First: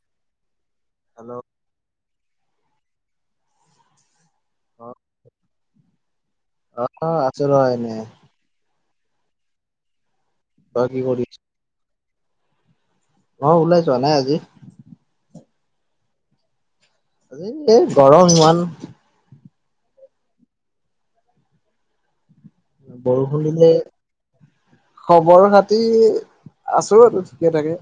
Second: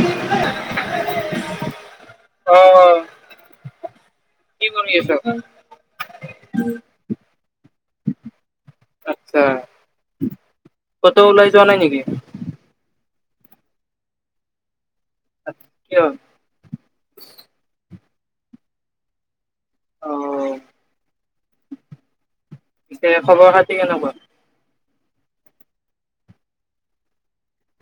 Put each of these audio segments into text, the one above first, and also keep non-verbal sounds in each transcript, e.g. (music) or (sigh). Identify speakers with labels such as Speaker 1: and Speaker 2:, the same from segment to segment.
Speaker 1: (unintelligible)
Speaker 2: Hello.
Speaker 1: অঁহ। কি
Speaker 2: অ
Speaker 1: কৰি আছ?
Speaker 2: অ আছো ৰ এনে
Speaker 1: আতচ্ছা।
Speaker 2: তই কি কৰি
Speaker 1: ক'তো ওলাই যোৱা নাই নেকি?
Speaker 2: অ ওলাই যোৱা নাই আজি।
Speaker 1: কিয়?
Speaker 2: আজি এই গৰম ইমান।
Speaker 1: অঁহ।
Speaker 2: বৰষুণ দিলে। খবৰ খাতি আছোঁ আৰু ঠিকে থাকে।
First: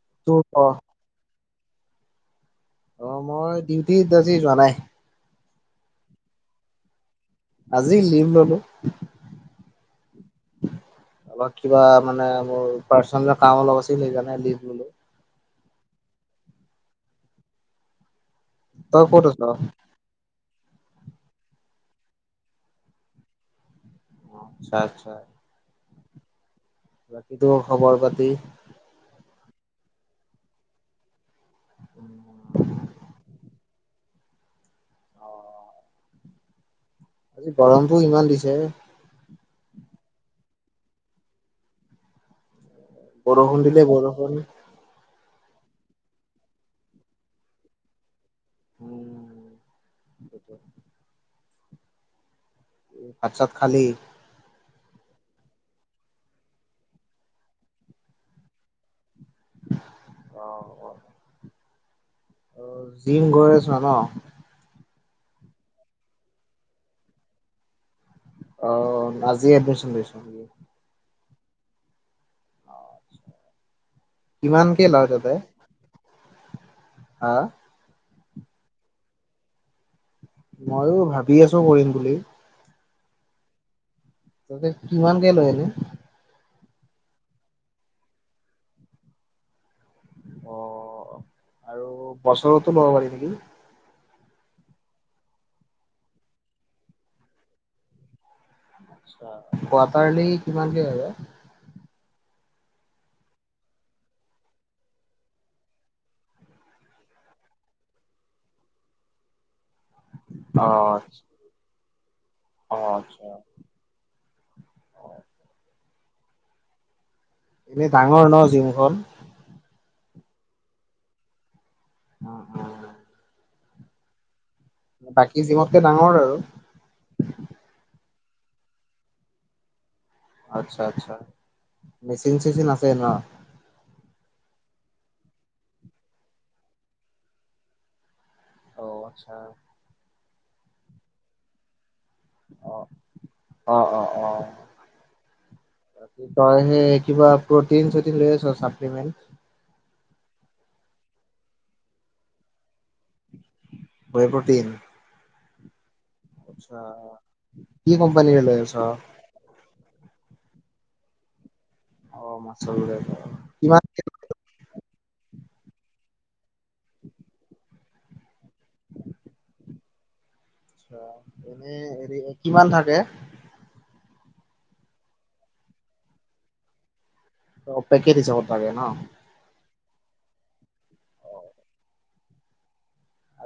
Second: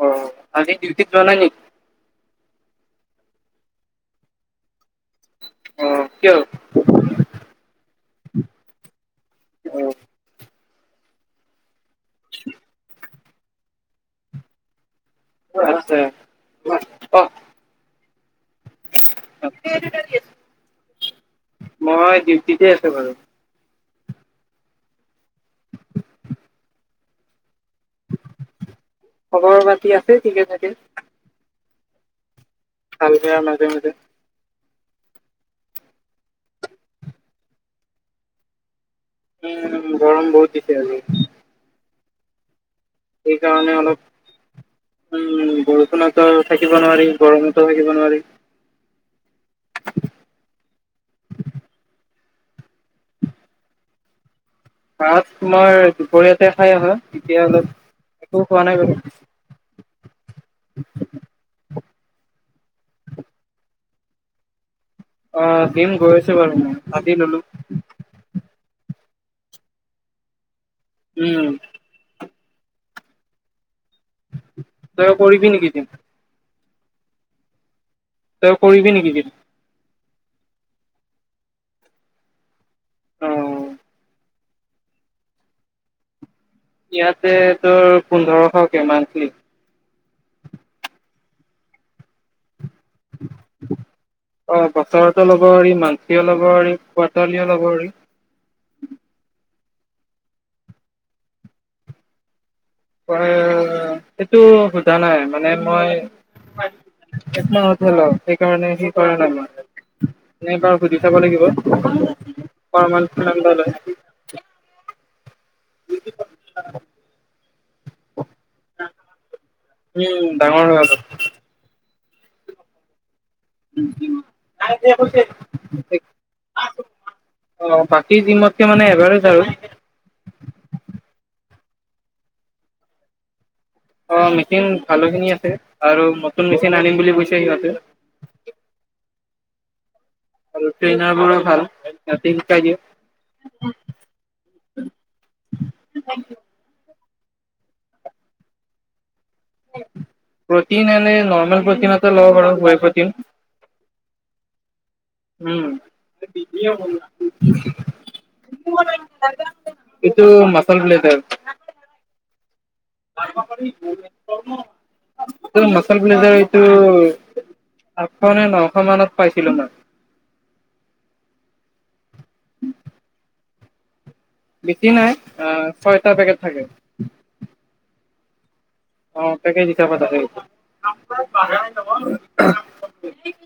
Speaker 1: অঁ
Speaker 2: তোৰ ক
Speaker 1: আজি ডিউটিত যোৱা নাই নেকি?
Speaker 2: অঁ মই ডিউটিত আজি যোৱা নাই।
Speaker 1: অঁ কিয়?
Speaker 2: আজি লীভ ল'লো।
Speaker 1: অ
Speaker 2: অলপ কিবা মানে মোৰ পাৰ্চনেল কাম অলপ আছিল সেইকাৰণে লীভ ল'লো।
Speaker 1: মোৰো আছে।
Speaker 2: তই ক'ত আছ অ,
Speaker 1: মই ডিউটিতে আছোঁ বাৰু।
Speaker 2: অঁ আচ্ছা আচ্ছা। বাকী তোৰ খবৰ পাতি?
Speaker 1: খবৰ পাতি আছে ঠিকে থাকে।
Speaker 2: উম'।
Speaker 1: ভাল বেয়াৰ মাজে মাজে।
Speaker 2: অঁ। আজি গৰমটো ইমান দিছে।
Speaker 1: উম গৰম বহুত দিছে আজি।
Speaker 2: বৰষুণ
Speaker 1: সেইকাৰণে
Speaker 2: দিলে বৰষুণ
Speaker 1: অলপ উম', বৰষুণতো থাকিব নোৱাৰি, গৰমতো থাকিব নোৱাৰি।
Speaker 2: উম, সেইটোয়ে। এই ভাত চাত খালি?
Speaker 1: ভাত তোমাৰ দুপৰীয়াতে খাই অহা। এতিয়া অলপ একো খোৱা নাই বাৰু।
Speaker 2: অঁ, আৰু জিম গৈ আছ ন?
Speaker 1: অ', জিম গৈ আচো বাৰু ময় আজি ললোঁ।
Speaker 2: অ', আজি এডমিশ্যন লৈছ নেকি?
Speaker 1: উম।
Speaker 2: কিমানকে লয়
Speaker 1: তই
Speaker 2: তাতে
Speaker 1: কৰিবি নেকি জিম?
Speaker 2: হা?
Speaker 1: তই কৰিবি নেকি জিম?
Speaker 2: ময়ো ভাবি আছোঁ কৰিম বুলি।
Speaker 1: (unintelligible)
Speaker 2: তাতে কিমান কে লৈ নো?
Speaker 1: ইয়াতে তোৰ পোন্ধৰশকে মান্থলি।
Speaker 2: অ', আৰু বছৰতো ল'ব পাৰি নেকি?
Speaker 1: অ', বছৰতো লব পাৰি, মান্থলি ল'ব পাৰি, কোৱাৰ্টাৰলি ল'ব পাৰি।
Speaker 2: কোৱাৰ্টাৰলি কিমান কে হয় বা?
Speaker 1: মই সেইটো সোধা নাই, মানে মই একমাহত হল সেইকাৰণে (unintelligible) কৰা নাই মই। নে
Speaker 2: অ
Speaker 1: বাৰু সুধি চাব লাগিব।
Speaker 2: অ
Speaker 1: পাৰ মান্ত
Speaker 2: আচ্ছা
Speaker 1: কিমান বা লৈ? (unintelligible)
Speaker 2: এনে ডাঙৰ ন জিমখন?
Speaker 1: উম, ডাঙৰ হৈ অলপ।
Speaker 2: উম, উম।
Speaker 1: (unintelligible)
Speaker 2: বাকী জিমতকে ডাঙৰ আৰু?
Speaker 1: অ' বাকী জিমতকে মানে এভাৰেজ আৰু।
Speaker 2: আচ্ছা-আচ্ছা, মেচিন চেচিন আছে ন?
Speaker 1: অ', মেচিন ভালো খিনি আছে আৰু নতুন মেচিন আনিম বুলি কৈছে ইহতে।
Speaker 2: ঔ, আচ্ছা।
Speaker 1: আৰু ট্ৰেইনাৰ বোৰো ভাল। সিহঁতে শিকাই
Speaker 2: অ
Speaker 1: দিয়ে।
Speaker 2: অ অ অ তই সে কিবা প্ৰটিন চটিন লৈ আছ চাপ্লিমেণ্ট?
Speaker 1: প্ৰটিন এনে নৰ্মেল প্ৰটিন এটা লওঁ বাৰু whey protein.
Speaker 2: Whey protein.
Speaker 1: Um.
Speaker 2: আচ্ছা কি কোম্পানীৰে লৈ আছ
Speaker 1: এটো মাছোল ব্লেজার।
Speaker 2: অ' মাছোল ব্লেজার।
Speaker 1: (unintelligible)
Speaker 2: (inaudible)
Speaker 1: এতো মাছোল ব্লেজাব় এইটো আঠশ নে নশ মানত পাইছিলো মই।
Speaker 2: আচ্ছা এনে হেৰি কিমান থাকে?
Speaker 1: বেছি নাই অ' ছয়টা পেকেট থাকে।
Speaker 2: অ' পেকেটত হিছাপত থাকে ন।
Speaker 1: অ' পেকেট হিচাপত আহে।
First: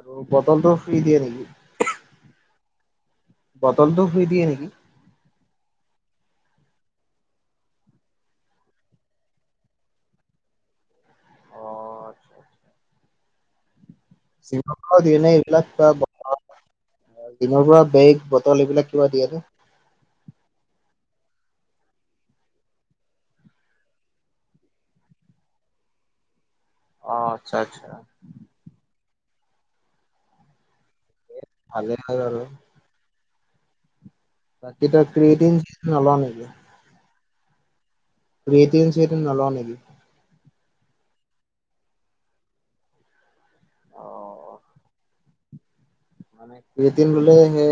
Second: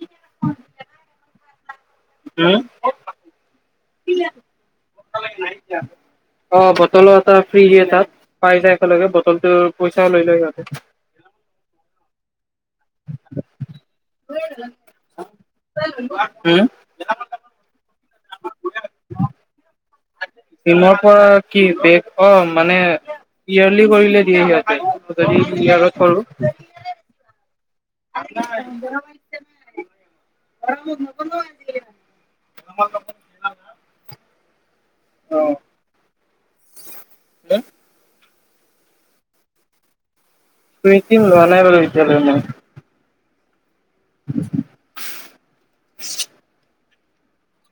Speaker 2: আৰু বটলটোউ ফ্ৰী দিয়ে নেকি?
Speaker 1: হম
Speaker 2: বটলটো ফ্ৰী দিয়ে নেকি?
Speaker 1: (unintelligible) (inaudible) অ বটলৰ এটা ফ্ৰী দিয়ে তাত, পাই যায় একেলগে বটলটোৰ পইচাও লৈ লয় সিহঁতে।
Speaker 2: অ আচ্ছা। চিনে ইল (unintelligible) এইবিলাক কিবা
Speaker 1: উম
Speaker 2: জিমৰ পৰা বেগ বটল এইবিলাক কিবা দিয়ে নে?
Speaker 1: জিমৰ পৰা কি বেগ অ' মানে ইয়াব়লি কৰিলে দিয়ে সিহঁতে যদি ইয়াব়ত কৰো।
Speaker 2: অ' আচ্ছা-আচ্ছা।
Speaker 1: (unintelligible)
Speaker 2: ভালে ইয় আৰু।
Speaker 1: তোমাৰ লগৰ
Speaker 2: বাকী তই ফ্ৰী ডিন নলওঁ নেকি?
Speaker 1: হে?
Speaker 2: তুমি এটিয়েম চেটিয়েম নলৱ নেকি?
Speaker 1: টু এইটিন লোৱা নাই বাৰু এতিয়ালৈ মই।
Speaker 2: অ
Speaker 1: (unintelligible)
Speaker 2: মানে টু এইটিন ল'লে হে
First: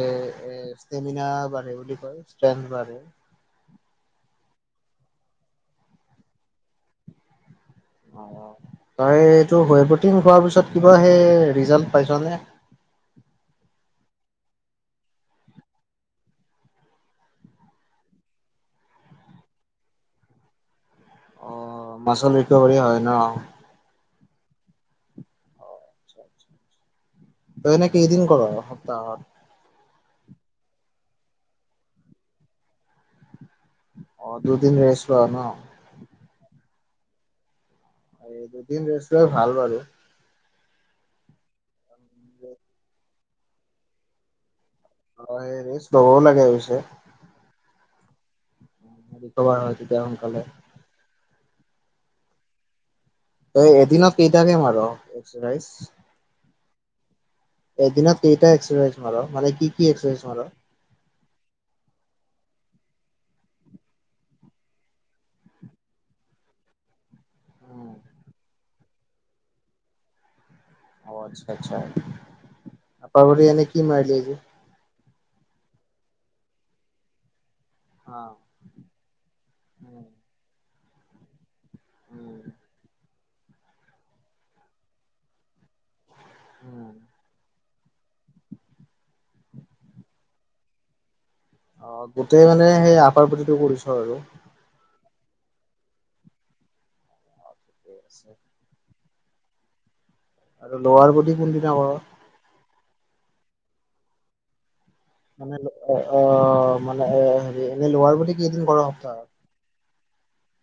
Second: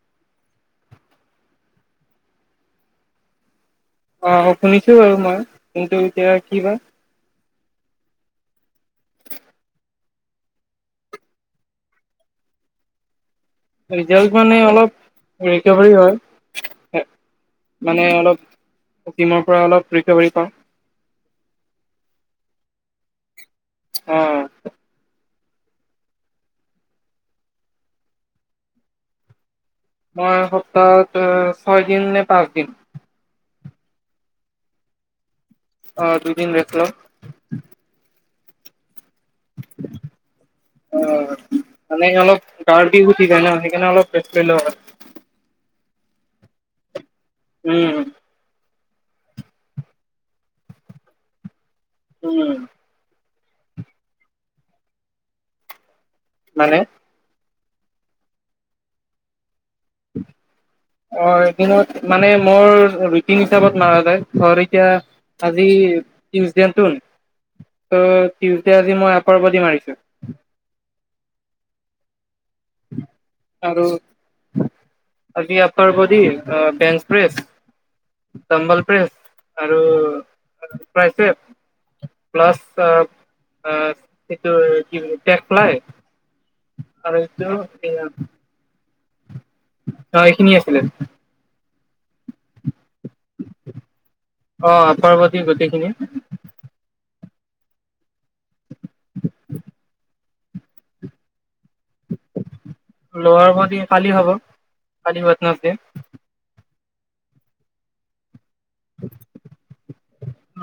Speaker 2: এ এ ষ্টেমিনা বাঢ়ে বুলি কয় ষ্ট্ৰেন্দ বাঢ়ে।
Speaker 1: অ অ শুনিছোঁ বাৰু মই কিন্তু এতিয়া কি হয়?
Speaker 2: অ তই সেইটো হোৱে প্ৰ'টিন খোৱাৰ পিছত কিবা সেই ৰিজাল্ট পাইছ নে?
Speaker 1: ৰিজাল্ট মানে অলপ ৰিকভাৰী হয়। সে মানে অলপ প্ৰ'টিনৰ পৰা অলপ ৰিকভাৰী পাওঁ।
Speaker 2: অহ মাছল ৰিকভাৰী হয় ন?
Speaker 1: অহ।
Speaker 2: তই এনে কেইদিন কৰ সপ্তাহত?
Speaker 1: মই সপ্তাহত তোৰ ছয় দিন নে পাঁচ দিন।
Speaker 2: অঁ দুদিন ৰেষ্ট লোৱা ন?
Speaker 1: অঁ দুদিন ৰেষ্ট লওঁ।
Speaker 2: আৰে দুদিন ৰেষ্ট লোৱা ভাল বাৰু।
Speaker 1: অঁ মানে অলপ গাৰ বিষ উঠি যায় ন সেইকাৰণে অলপ ৰেষ্ট লৈ লওঁ।
Speaker 2: অঁ এই ৰেষ্ট ল'বও লাগে পিছে।
Speaker 1: উম।
Speaker 2: ৰিকভাৰ হয় তেতিয়া সোনকালে।
Speaker 1: উম।
Speaker 2: তই এদিনত কেইটাকে মাৰ এক্সাৰচাইজ?
Speaker 1: মানে?
Speaker 2: এদিনত কেইটা এক্সাৰচাইজ মাৰ মানে কি কি এক্সাৰচাইজ মাৰ?
Speaker 1: অ এদিনত মানে মোৰ ৰুটিন হিচাপত মাৰা যায়। ধৰ এতিয়া আজি টিউচডে তোন ত' টিউচডে আজি মই আপাৰ বদি মাৰিছো।
Speaker 2: অঁ আচ্ছা আচ্ছা। আপাৰ বদি এনে কি
Speaker 1: আৰু
Speaker 2: মাৰিলি আজি?
Speaker 1: আজি আপাৰ বদি আ বেঞ্চ প্ৰেছ। ডাম্বল প্ৰেছ আৰু থ্ৰাইছেপ। প্লাছ আ আ সেইটো কি বুলি টেকলাই, আৰু এইটো কি আ অঁ এইখিনিয়ে আছিলে।
Speaker 2: অঁ, গোটেই মানে সেই আপাৰ বদিটো কৰিছ আৰু।
Speaker 1: অঁ আপাৰ বদি গোটেইখিনি।
Speaker 2: (unintelligible) আৰু লৱাৰ বদি কোনদিনা কৰ?
Speaker 1: লৱাৰ বদি কালি হ'ব। কালি
Speaker 2: মানে
Speaker 1: ৱেডনেছডে
Speaker 2: অহ অহ মানে এ হেৰী এনে লৱাৰ বদি কেইদিন কৰ সপ্তাহত?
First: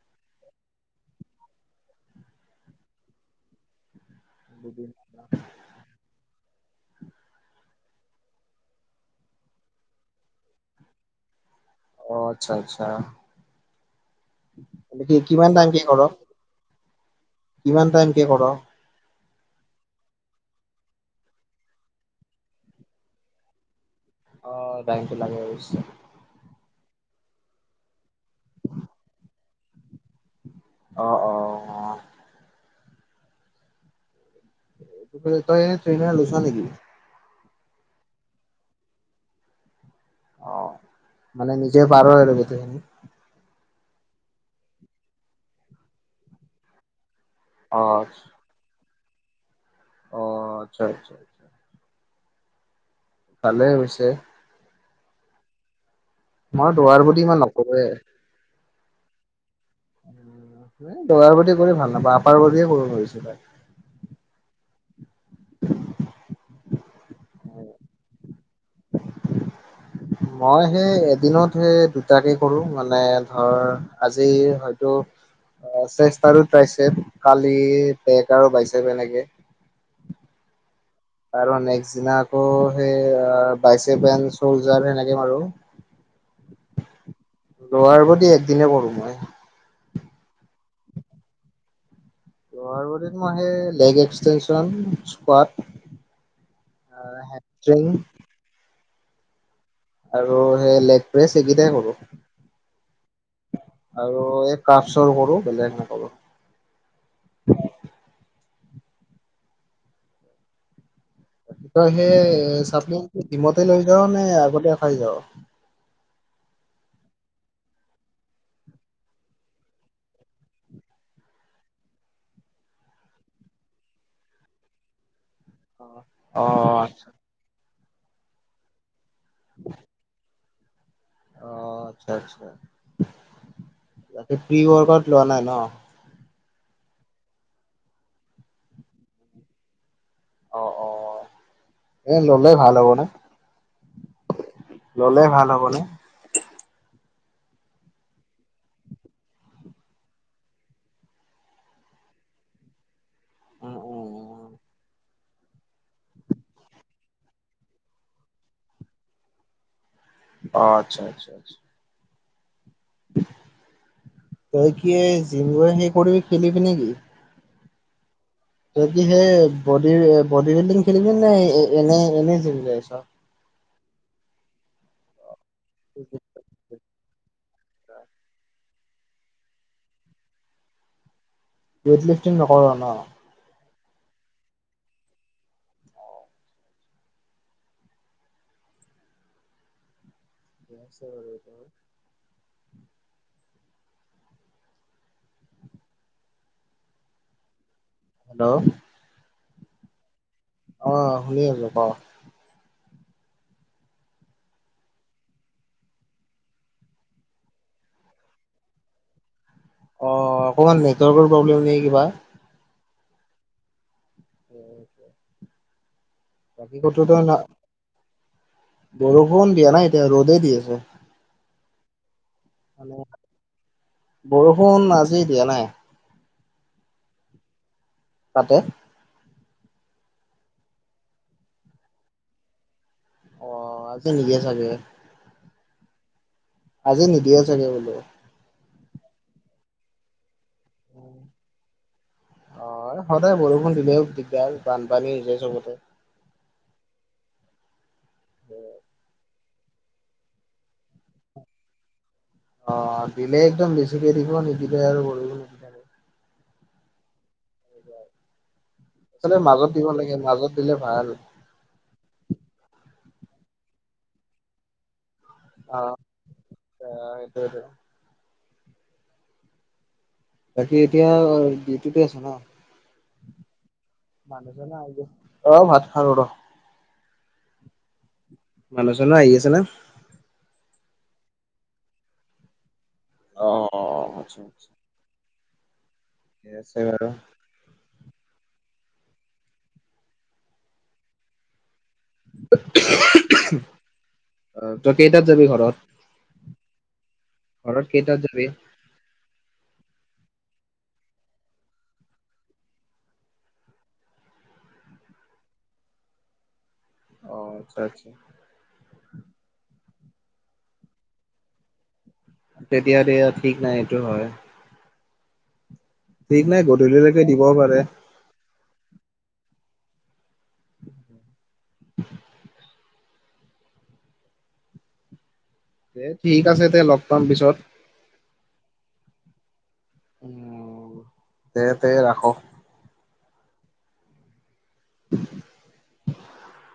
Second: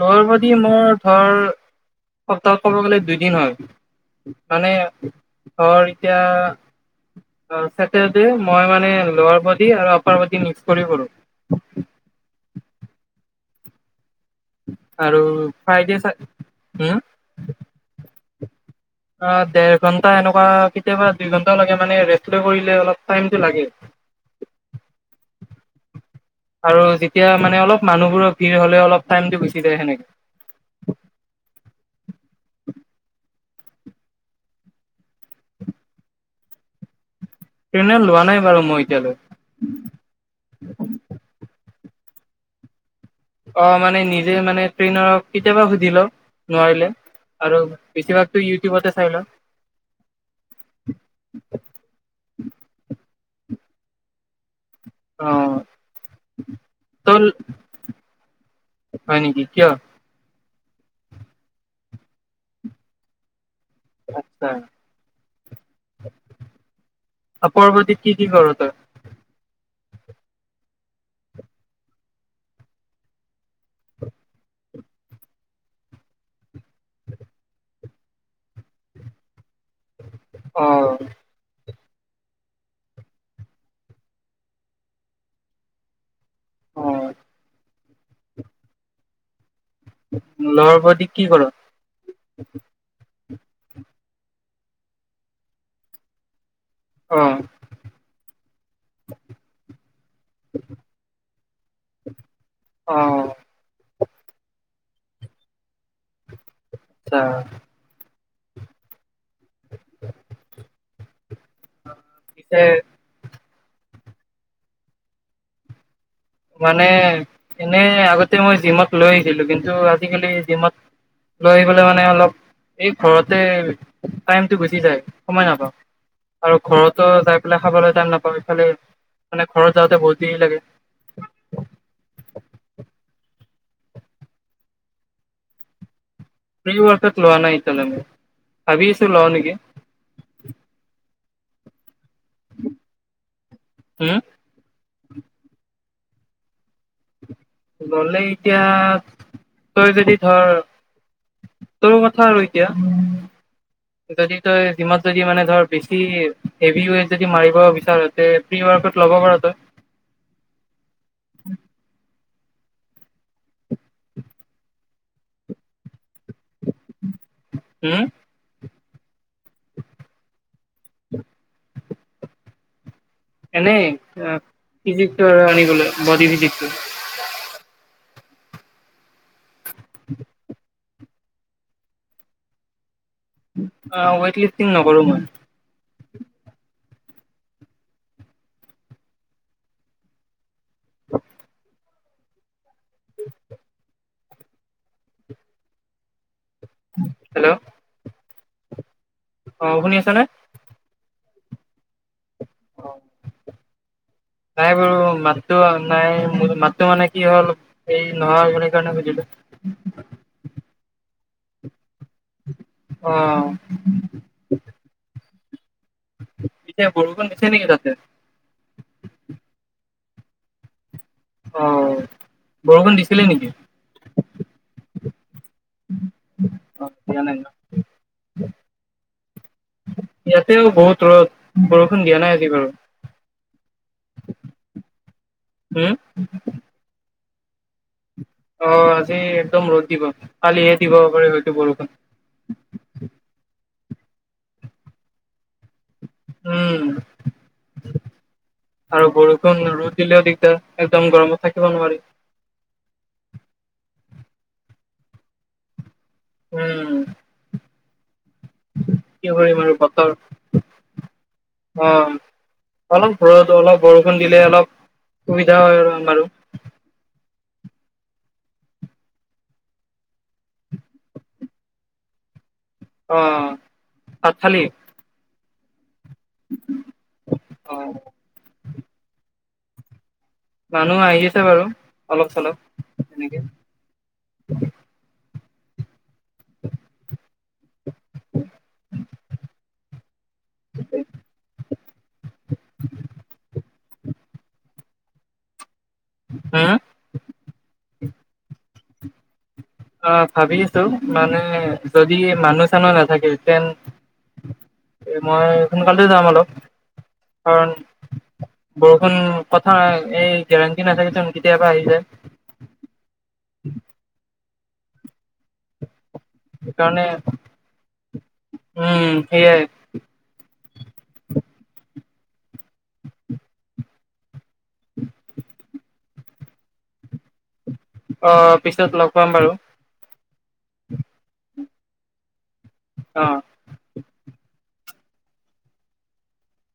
Speaker 1: লৱাৰ বডী মোৰ ধৰ সপ্তাহত ক'ব গ'লে দুইদিন হয়। মানে
Speaker 2: দুদিন।
Speaker 1: ধৰ এতিয়া। অঁ চেটাৰডে মই মানে লৌআৰ বডী আৰু আপাৰ বডী মিক্স কৰি কৰো।
Speaker 2: অ, আচ্ছা- আচ্ছা। কি
Speaker 1: আৰু
Speaker 2: কিমান টাইম কে
Speaker 1: ফ্ৰাইডে
Speaker 2: কৰ
Speaker 1: চা হম
Speaker 2: কিমান টাইম কে কৰ?
Speaker 1: আ দেৰ ঘন্টা এনেকুৱা কেতিয়াবা দুই ঘন্টা লাগে মানে ৰেষ্ট লৈ কৰিলে অলপ টাইমটো লাগে।
Speaker 2: অঁ টাইমটো লাগে অবশ্য।
Speaker 1: আৰু যেতিয়া মানে অলপ মানুহবোৰৰ ভিৰ হ'লে অলপ টাইমটো গুচি যায় সেনেকে।
Speaker 2: অ অ অ তই এনে ট্ৰেইনাৰ লৈছ নেকি?
Speaker 1: ট্ৰেইনাৰ লোৱা নাই বাৰু মই এতিয়ালৈ।
Speaker 2: অ, মানে নিজে পাৰ আৰু গোটেইখিনি।
Speaker 1: অ, মানে নিজে মানে ট্ৰেইনাৰ কেতিয়াবা সুধি লওঁ নোৱাৰিলে। আৰু
Speaker 2: অ',
Speaker 1: বেছিভাগতো ইউটিউবতে চাই লওঁ।
Speaker 2: অ, আচ্ছা - আচ্ছা। ভালে হৈছে।
Speaker 1: অঁ
Speaker 2: মই দুৱাৰ বুলি ইমান নকৰোৱে।
Speaker 1: হয় নেকি কিয়?
Speaker 2: লোৱাৰ বডী কৰি ভাল নাপাওঁ আপাৰ বডীয়ে কৰো বেছিভাগ।
Speaker 1: আচ্ছা আপাৰ বডীত কি - কি কৰ তই?
Speaker 2: (inaudible) মই সেই এদিনত সে দুটাকে কৰো মানে ধৰ আজি হয়তো- অঁ চেষ্ট আৰু ট্ৰাইছেত, কালি বেক আৰু বাইছেপ এনেকে-
Speaker 1: অঁ
Speaker 2: আৰু নেক্সট দিনা আকৌ সেই বাইচেপ এন্ড চলজাৰ সেনেকে মাৰো। (unintelligible)
Speaker 1: অ',
Speaker 2: লৌআৰ বডী এক দিনে কৰো মই।
Speaker 1: লৌআৰ বডী কি কৰ?
Speaker 2: লৱাৰ বডী মানে লেগ এক্সটেনচন স্কোৱাত। অ', হেপ্তেইং। আৰু সেই লেগ প্ৰেছ এইকেইটাই কৰো।
Speaker 1: অ',
Speaker 2: আৰু এই কাপ চৰ কৰো বেলেগ নকৰো।
Speaker 1: আচ্ছা। (inaudible)
Speaker 2: ই
Speaker 1: পিছে
Speaker 2: সেই চাটনিটো জিমতে লৈ যাওঁ নে আগতে খাই যাওঁ।
Speaker 1: মানে এনেই আগতে মই জিমত লৈ আহিছিলো কিন্তু আজিকালি জিমত লৈ আহিবলৈ মানে অলপ এই ঘৰতে টাইমটো গুচি যায় সময় নাপাও।
Speaker 2: অ
Speaker 1: আৰু ঘৰতো
Speaker 2: আচ্ছা।
Speaker 1: যাই পেলাই খাবলৈ টাইম নাপাও ইফালে মানে ঘৰত যাওঁতে বহুত দেৰি লাগে।
Speaker 2: অ, আচ্ছা - আচ্ছা তাকে প্ৰি ৱৰ্ত লোৱা নাই ন।
Speaker 1: প্ৰি ৱাকাত লোৱা নাই এতিয়ালে মোৰ লঁও ভাবি আছোঁ লঁও‌ নেকি?
Speaker 2: অ অ এ ল'লেই ভাল হ'ব ন
Speaker 1: উম
Speaker 2: ললে ভাল হ'বনে
Speaker 1: ললে এতিয়াতই যদি ধৰ। তোৰ কথা আৰু এতিয়া।
Speaker 2: উম উম
Speaker 1: যদি
Speaker 2: উম
Speaker 1: তই যদি মানে ধৰ বেছি হেভি ৱেট যদি মাৰিব বিচাৰ প্ৰি ৱাৰকত ল'ব পাৰ ত
Speaker 2: অ আচ্ছা আচ্ছা তই কি যি সে কৰিবি খেলিবি নেকি
Speaker 1: উম!
Speaker 2: যদি সেই, বডি- বডি বিল্ডিং খেলিবি নে', এনেই এনেইে চাব আহিছ?
Speaker 1: এনেই। ফিজিকটো আৰু আনিবলৈ, বডি ফিজিকটো। (unintelligible)
Speaker 2: ৱেইত লিফিং নকৰ ন
Speaker 1: অ ৱেইটলিফ্টিং নকৰো মই
Speaker 2: এ আছে আৰু।
Speaker 1: হেল্ল'?
Speaker 2: হেল্ল'?
Speaker 1: অ'! শুনি আছানে?
Speaker 2: অ'! শুনি আছোঁ, ক'? (inaudible)
Speaker 1: নাই বাৰু মাতটো, নাই। মোৰ মাতটো মানে, কি হ'ল সি নোৱাৰোঁ বুলি ক'লে, সুধিলোঁ।
Speaker 2: অ'! অকণমান নেটৱৰ্কৰ প্ৰব্লেম নে', কিবা?
Speaker 1: অ'!
Speaker 2: (inaudible) বাকী
Speaker 1: পিছে,
Speaker 2: ক'তোতো
Speaker 1: বৰষুণ
Speaker 2: না
Speaker 1: দিছে নেকি তাতে?
Speaker 2: বৰষুণ দিয়া নাই এতিয়া, ৰ'দেই দি আছে।
Speaker 1: অ'!
Speaker 2: মানে
Speaker 1: বৰষুণ দিছিলে নেকি?
Speaker 2: বৰষুণ, আজি দিয়া নাই।
Speaker 1: অ দিয়া নাই ন'?
Speaker 2: তাতে।
Speaker 1: ইয়াতেও বহুত ৰ'দ! বৰষুণ দিয়া নাই আজি বাৰু।
Speaker 2: অ'! আজি নিদিয়ে চাগে!
Speaker 1: হে?
Speaker 2: আজি নিদিয়ে চাগে, বোলে।
Speaker 1: অ'! আজি একদম ৰ'দ দিব। কালিহে দিব পাৰে, হয়তো বৰষুণ।
Speaker 2: অ'! সদায় বৰষুণ দিলেও দিগদাৰ, বানপানী হৈছে চবতে।
Speaker 1: উম! আৰু বৰ ৰ'দ দিলেও দিগদাৰ, একদম গৰমত থাকিব নোৱাৰি!
Speaker 2: অ'! দিলে একদম বেছিকে দিব, নিদিলে আৰু (unintelligible)
Speaker 1: উম! কি
Speaker 2: আচলতে,
Speaker 1: কৰিম
Speaker 2: মাজত
Speaker 1: আৰু
Speaker 2: দিব
Speaker 1: বতৰ
Speaker 2: লাগে মাজত, দিলে ভাল।
Speaker 1: অ'! অলপ ঘৰত, অলপ বৰষুণ দিলে, অলপ সুবিধা হয় আৰু আমাৰো।
Speaker 2: অ'! সেইটোৱেইটো। বাকী, এতিয়া ডিউটিতে আছ ন'?
Speaker 1: অ'! ভাত খালি
Speaker 2: মানুহজনে আহিলে। অ'! ভাত খাওঁ ৰ'।
Speaker 1: অ'!
Speaker 2: মানুহ- চানুহ‌ আহি আছে না?
Speaker 1: মানুহ আহি আছে বাৰু, অলপ- চলপ এনেকে।
Speaker 2: অ অ'! আচ্ছা, আচ্ছা। (unintelligible) আছে বাৰু। অ'! তই কেইটাত যাবি ঘৰত?
Speaker 1: হা?
Speaker 2: ঘৰত কেইটাত যাবি?
Speaker 1: অ'! ভাবি আছোঁ! মানে, যদি মানুহ- চানুহ নাথাকে, তেন এ মই সোনকালতে যাম অলপ
Speaker 2: অ
Speaker 1: কাৰণ
Speaker 2: আচ্ছা আচ্ছা
Speaker 1: বৰষুণ কথা এই গেৰাণ্টি নাথাকে চুন কেতিয়াবা আহি যায়।
Speaker 2: তে দিয়া-দিয়া ঠিক নাই এইটো হয়। ঠিক নাই
Speaker 1: সেইকাৰণে
Speaker 2: গধূলিলৈকে দিবও পাৰে।
Speaker 1: উম, সেয়াই।
Speaker 2: (inaudible) এ, ঠিক আছে দে, লগ পাম পিছত।
Speaker 1: অ'! পিছত লগ পাম বাৰু।
Speaker 2: উম, দে-দে ৰাখক।
Speaker 1: অ'!
Speaker 2: (inaudible)